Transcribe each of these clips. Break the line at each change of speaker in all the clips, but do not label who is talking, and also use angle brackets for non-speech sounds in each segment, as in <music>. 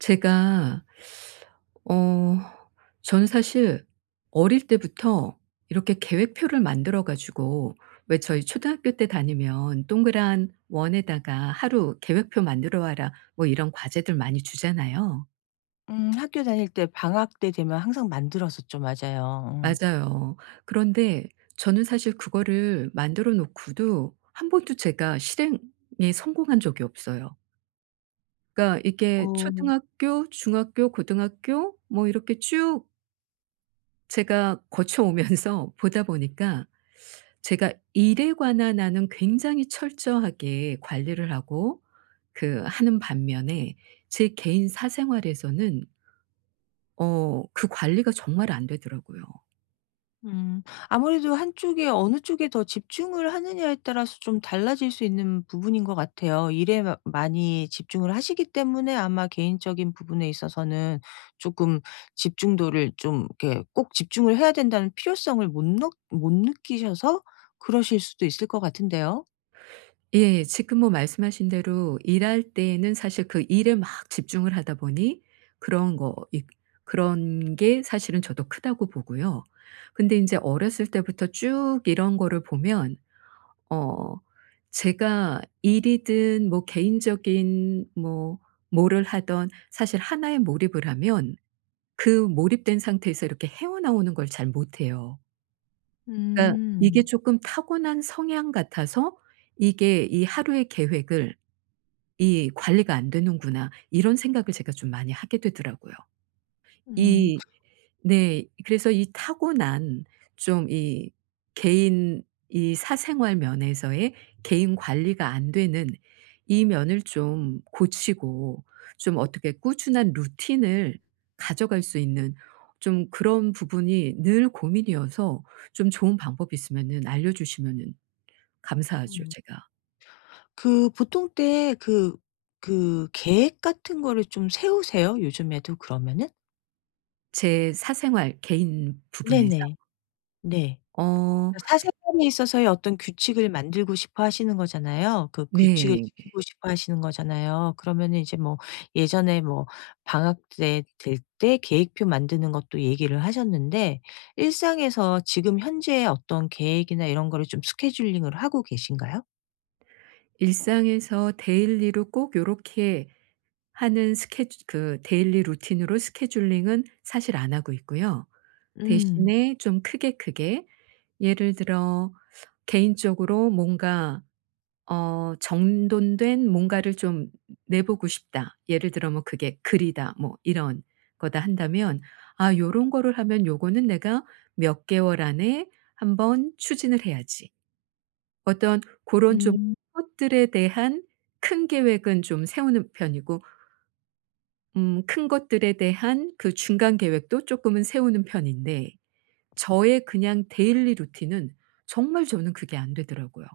제가 어 저는 사실 어릴 때부터 이렇게 계획표를 만들어 가지고, 왜 저희 초등학교 때 다니면 동그란 원에다가 "하루 계획표 만들어 와라." 뭐 이런 과제들 많이 주잖아요.
학교 다닐 때 방학 때 되면 항상 만들었었죠. 맞아요.
맞아요. 그런데 저는 사실 그거를 만들어 놓고도 한 번도 제가 실행에 성공한 적이 없어요. 그러니까 이게
어. 어.
초등학교, 중학교, 고등학교 뭐 이렇게 쭉 제가 거쳐오면서 <laughs> 보다 보니까, 제가 일에 관한 나는 굉장히 철저하게 관리를 하고 그 하는 반면에 제 개인 사생활에서는 그 관리가 정말 안 되더라고요.
음. 아무래도 한쪽에 어느 쪽에 더 집중을 하느냐에 따라서 좀 달라질 수 있는 부분인 것 같아요. 일에 마 많이 집중을 하시기 때문에 아마 개인적인 부분에 있어서는 조금 집중도를 좀 이렇게 꼭 집중을 해야 된다는 필요성을 못 느끼셔서 그러실 수도 있을 것 같은데요.
예. 지금 뭐 말씀하신 대로 일할 때에는 사실 그 일에 막 집중을 하다 보니 그런 거 이 그런 게 사실은 저도 크다고 보고요. 근데 이제 어렸을 때부터 쭉 이런 거를 보면 어 제가 일이든 뭐 개인적인 뭐 뭐를 하던 사실 하나에 몰입을 하면 그 몰입된 상태에서 이렇게 헤어나오는 걸 잘 못해요. 그러니까 이게
음.
조금 타고난 성향 같아서, '이게 이 하루의 계획을, 이 관리가 안 되는구나.' 이런 생각을 제가 좀 많이 하게 되더라고요.
음.
이 네. 그래서 이 타고난 좀 이 개인 이 사생활 면에서의 개인 관리가 안 되는 이 면을 좀 고치고, 좀 어떻게 꾸준한 루틴을 가져갈 수 있는 좀 그런 부분이 늘 고민이어서, 좀 좋은 방법 있으면은 알려주시면은 감사하죠, 제가.
그 보통 때 그 계획 같은 거를 좀 세우세요? 요즘에도 그러면은?
제 사생활 개인 부분에서.
네네. 네.
어
그 사생활에 있어서의 어떤 규칙을 만들고 싶어 하시는 거잖아요. 그 규칙을
네.
지키고 싶어 하시는 거잖아요. 그러면은 이제 뭐 예전에 뭐 방학 때 될 때 계획표 만드는 것도 얘기를 하셨는데 일상에서 지금 현재의 어떤 계획이나 이런 거를 좀 스케줄링을 하고 계신가요?
일상에서 데일리로 꼭 요렇게 하는 스케주 그 데일리 루틴으로 스케줄링은 사실 안 하고 있고요.
음.
대신에 좀 크게 크게, 예를 들어 개인적으로 뭔가 정돈된 뭔가를 좀 내보고 싶다, 예를 들어 뭐 그게 글이다 뭐 이런 거다 한다면, '아 요런 거를 하면 요거는 내가 몇 개월 안에 한번 추진을 해야지.' 어떤 고런 좀
음.
것들에 대한 큰 계획은 좀 세우는 편이고, 큰 것들에 대한 그 중간 계획도 조금은 세우는 편인데, 저의 그냥 데일리 루틴은 정말 저는 그게 안 되더라고요.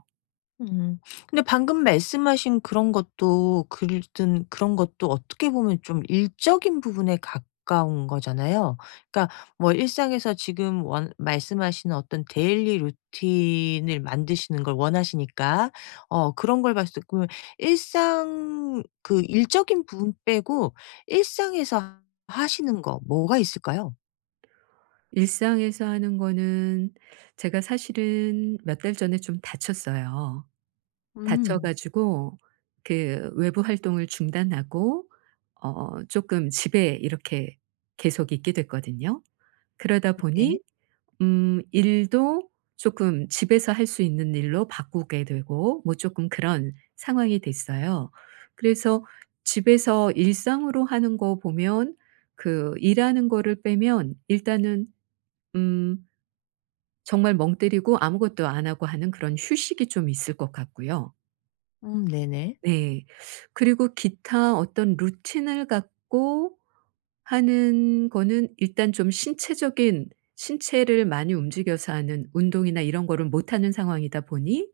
음. 근데 방금 말씀하신 그런 것도 글든 그런 것도 어떻게 보면 좀 일적인 부분에 가까운 거잖아요. 그러니까 뭐 일상에서 지금 원 말씀하시는 어떤 데일리 루틴을 만드시는 걸 원하시니까 어 그런 걸 봤을 때 그러면 일상 그 일적인 부분 빼고 일상에서 하시는 거 뭐가 있을까요?
일상에서 하는 거는, 제가 사실은 몇 달 전에 좀 다쳤어요. 다쳐
음.
가지고 그 외부 활동을 중단하고 어금 집에 이렇게 계속 있게 됐거든요. 그러다
네.
보니 일도 조금 집에서 할 수 있는 일로 바꾸게 되고 뭐 조금 그런 상황이 됐어요. 그래서 집에서 일상으로 하는 거 보면, 그 일하는 거를 빼면 일단은 음 정말 멍 때리고 아무것도 안 하고 하는 그런 휴식이 좀 있을 것 같고요.
네네.
네. 그리고 기타 어떤 루틴을 갖고 하는 거는, 일단 좀 신체적인 신체를 많이 움직여서 하는 운동이나 이런 거를 못 하는 상황이다 보니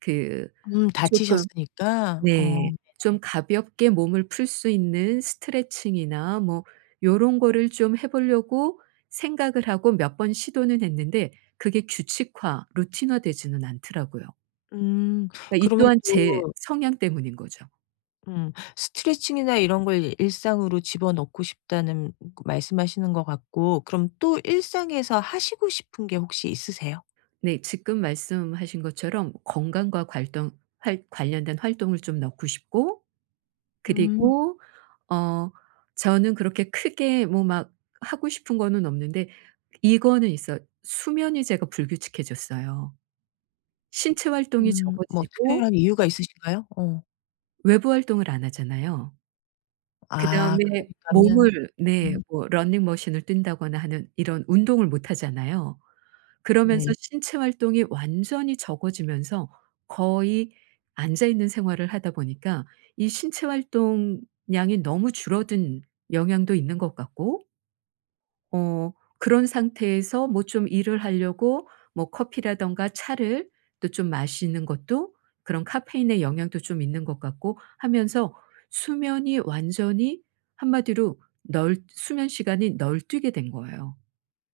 그 조금,
다치셨으니까. 어.
네, 좀 가볍게 몸을 풀 수 있는 스트레칭이나 뭐 요런 거를 좀 해 보려고 생각을 하고 몇 번 시도는 했는데, 그게 규칙화, 루틴화 되지는 않더라고요.
음.
그러니까 이
그러면
또한 제
또
성향 때문인 거죠.
음 스트레칭이나 이런 걸 일 일상으로 집어넣고 싶다는 그 말씀하시는 것 같고 그럼 또 일상에서 하시고 싶은 게 혹시 있으세요?
네. 지금 말씀하신 것처럼 건강과 괄동 활 관련된 활동을 좀 넣고 싶고,
음.
그리고 어 저는 그렇게 크게 뭐 막 하고 싶은 거는 없는데 이거는 있어요. 수면이 제가 불규칙해졌어요. 신체 활동이
음. 뭐
적어지고
특별한 이유가 있으신가요? 어.
외부 활동을 안 하잖아요.
아
그다음에
그러니까는
몸을, 네,
음
뭐 러닝머신을 뛴다거나 하는 이런 운동을 못 하잖아요. 그러면서
네.
신체 활동이 완전히 적어지면서 거의 앉아 있는 생활을 하다 보니까 이 신체 활동량이 너무 줄어든 영향도 있는 것 같고, 어 그런 상태에서 뭐 좀 일을 하려고 뭐 커피라든가 차를 또 좀 마시는 것도, 그런 카페인의 영향도 좀 있는 것 같고 하면서 수면이 완전히, 한마디로 널 수면 시간이 널뛰게 된 거예요.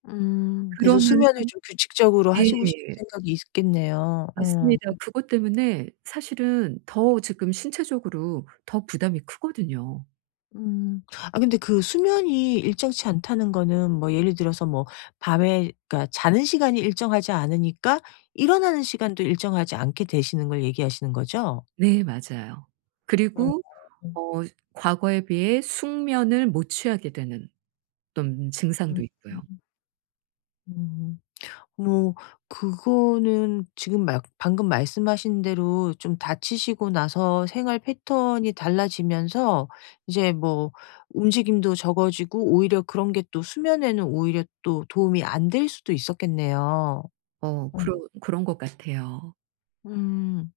음. 그래서 수면을
그러면서
좀 규칙적으로 하시고 싶은
네.
생각이 있겠네요. 어.
맞습니다. 그것 때문에 사실은 더 지금 신체적으로 더 부담이 크거든요.
음. 아 근데 그 수면이 일정치 않다는 거는 뭐 예를 들어서 뭐 밤에 그러니까 자는 시간이 일정하지 않으니까 일어나는 시간도 일정하지 않게 되시는 걸 얘기하시는 거죠?
네, 맞아요. 그리고
어.
어 과거에 비해 숙면을 못 취하게 되는 어떤
음.
증상도 있고요.
음. 뭐 그거는 지금 막 방금 말씀하신 대로 좀 다치시고 나서 생활 패턴이 달라지면서 이제 뭐 움직임도 적어지고 오히려 그런 게 또 수면에는 오히려 또 도움이 안 될 수도 있었겠네요.
그런 것 같아요.
음.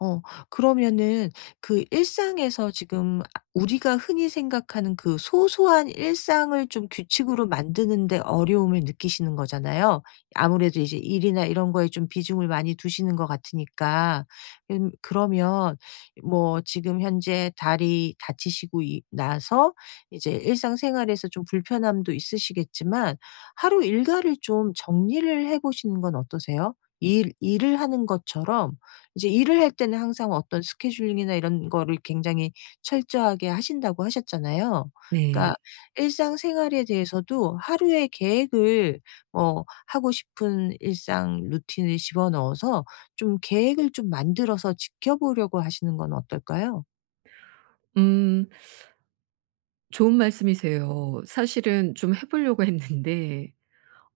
어 그러면은 그 일상에서 지금 아 우리가 흔히 생각하는 그 소소한 일상을 좀 규칙으로 만드는 데 어려움을 느끼시는 거잖아요. 아무래도 이제 일이나 이런 거에 좀 비중을 많이 두시는 것 같으니까. 그러면 뭐 지금 현재 다리 다치시고 이 나서 이제 일상생활에서 좀 불편함도 있으시겠지만 하루 일과를 좀 정리를 해 보시는 건 어떠세요? 일 일을 하는 것처럼 이제 일을 할 때는 항상 어떤 스케줄링이나 이런 거를 굉장히 철저하게 하신다고 하셨잖아요. 그러니까
네.
일상생활에 대해서도 하루의 계획을 뭐 하고 싶은 일상 루틴을 집어넣어서 좀 계획을 좀 만들어서 지켜보려고 하시는 건 어떨까요?
음 좋은 말씀이세요. 사실은 좀 해 보려고 했는데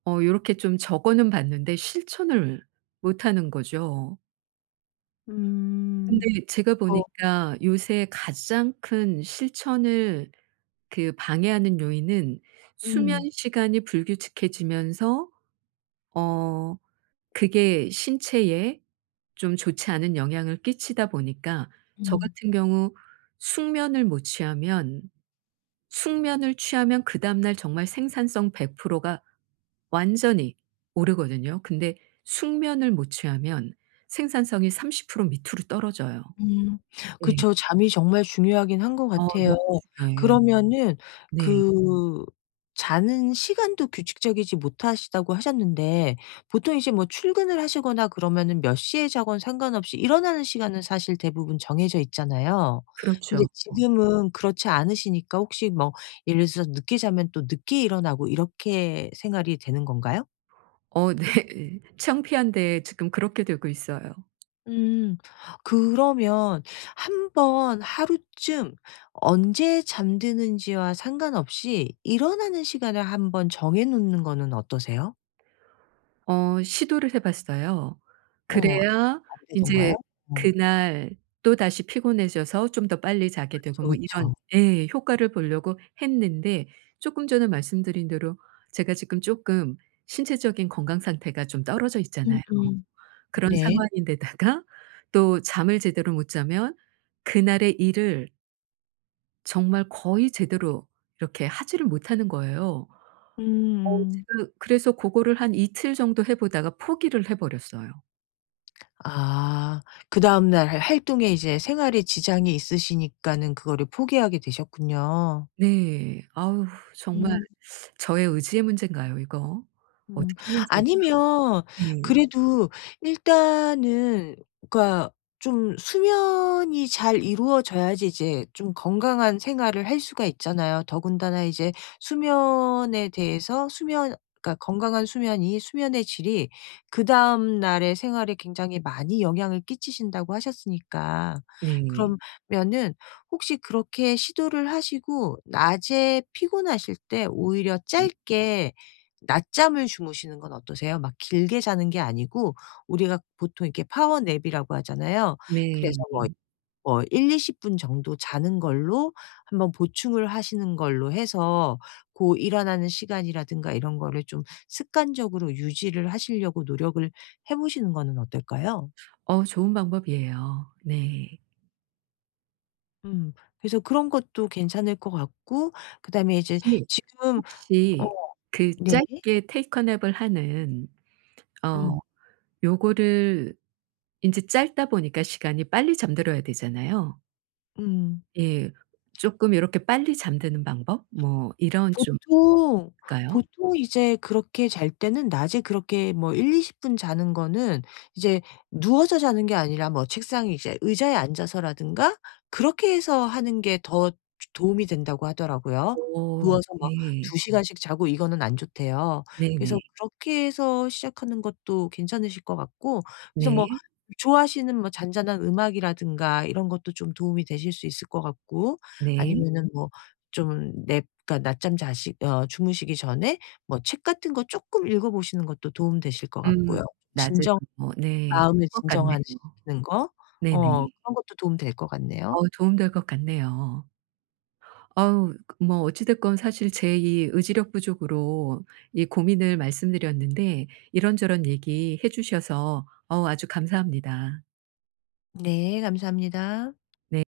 요렇게 좀 적어는 봤는데 실천을 못 하는 거죠.
음.
근데 제가
어
보니까 요새 가장 큰 실천을 그 방해하는 요인은 수면
음.
시간이 불규칙해지면서 어 그게 신체에 좀 좋지 않은 영향을 끼치다 보니까, 저
음.
같은 경우 숙면을 못 취하면, 숙면을 취하면 그다음 날 정말 생산성 100%가 완전히 오르거든요. 근데 숙면을 못 취하면 생산성이 30% 밑으로 떨어져요.
음.
네.
그쵸. 잠이 정말 중요하긴 한 것 같아요.
너무 중요해요.
그러면은
네.
그 자는 시간도 규칙적이지 못하시다고 하셨는데 보통 이제 뭐 출근을 하시거나 그러면은 몇 시에 자건 상관없이 일어나는 시간은 사실 대부분 정해져 있잖아요. 근데
그렇죠.
지금은 그렇지 않으시니까 혹시 뭐 예를 들어서 늦게 자면 또 늦게 일어나고 이렇게 생활이 되는 건가요?
네. <laughs> 창피한데 지금 그렇게 되고 있어요.
음. 그러면 한 번 하루쯤 언제 잠드는지와 상관없이 일어나는 시간을 한번 정해 놓는 거는 어떠세요?
시도를 해 봤어요.
어
그래야
안 되던가요?
인제
어
그날 또다시 피곤해져서 좀 더 빨리 자게 되고
그쵸,
뭐
그쵸.
이런, 예, 효과를 보려고 했는데, 쪼끔 전에 말씀드린 대로 제가 지금 쪼끔 신체적인 건강 상태가 좀 떨어져 있잖아요.
음음.
그런
네.
상황인데다가 또 잠을 제대로 못 자면 그날의 일을 정말 거의 제대로 이렇게 하지를 못하는 거예요.
음음.
제가 그래서 고거를 한 이틀 정도 해 보다가 포기를 해 버렸어요.
아 그다음 날 할 활동에 이제 생활에 지장이 있으시니까는 그거를 포기하게 되셨군요.
네. 아우 정말,
음.
저의 의지의 문제인가요, 이거?
음.
어떻게 하면 좋을.
아니면
네.
그래도 일단은 그러니까 좀 수면이 잘 이루어져야지 이제 좀 건강한 생활을 할 수가 있잖아요. 더군다나 이제 수면에 대해서 수면 그러니까 건강한 수면이 수면의 질이 그다음 날의 생활에 굉장히 많이 영향을 끼치신다고 하셨으니까.
네.
그러면은 혹시 그렇게 시도를 하시고 낮에 피곤하실 때 오히려
음,
짧게 낮잠을 주무시는 건 어떠세요? 막 길게 자는 게 아니고 우리가 보통 이렇게 파워 냅이라고 하잖아요. 그래서
네.
뭐 1-20분 정도 자는 걸로 한번 보충을 하시는 걸로 해서 고 일어나는 시간이라든가 이런 거를 좀 습관적으로 유지를 하시려고 노력을 해 보시는 거는 어떨까요?
좋은 방법이에요. 네.
음. 그래서 그런 것도 괜찮을 것 같고 그다음에 이제
혹시,
지금 어
혹시, 그
네.
짧게 테이크 냅을 하는,
음.
어 요거를 인제 짧다 보니까 시간이 빨리 잠들어야 되잖아요.
음.
예. 쪼끔 요렇게 빨리 잠드는 방법 뭐 이런 좀
보통,
있을까요?
보통 이제 그렇게 잘 때는 낮에 그렇게 뭐 1-20분 자는 거는 이제 누워서 자는 게 아니라 뭐 책상에 이제 의자에 앉아서라든가 그렇게 해서 하는 게 더 도움이 된다고 하더라고요.
어
누워서 막
네.
2시간 시간씩 자고 이거는 안 좋대요.
네네.
그래서 그렇게 해서 시작하는 것도 괜찮으실 것 같고 그래서 뭐
네.
좋아하시는 뭐 잔잔한 음악이라든가 이런 것도 좀 도움이 되실 수 있을 것 같고
네.
아니면은 뭐 좀 랩 그러니까 낮잠 자시 어 주무시기 전에 뭐 책 같은 거 조금 읽어 보시는 것도 도움 되실 것
음.
같고요.
낮에도
진정
뭐, 네, 그럴
마음을
것 같네요.
진정하는 거 어
네네.
그런 것도 도움 될 것 같네요.
도움될 것 같네요. 어우 그 뭐 어찌 됐건 사실 제 이 의지력 부족으로 이 고민을 말씀드렸는데 이런저런 얘기해 주셔서, 어우 아주 감사합니다.
네. 감사합니다.
네.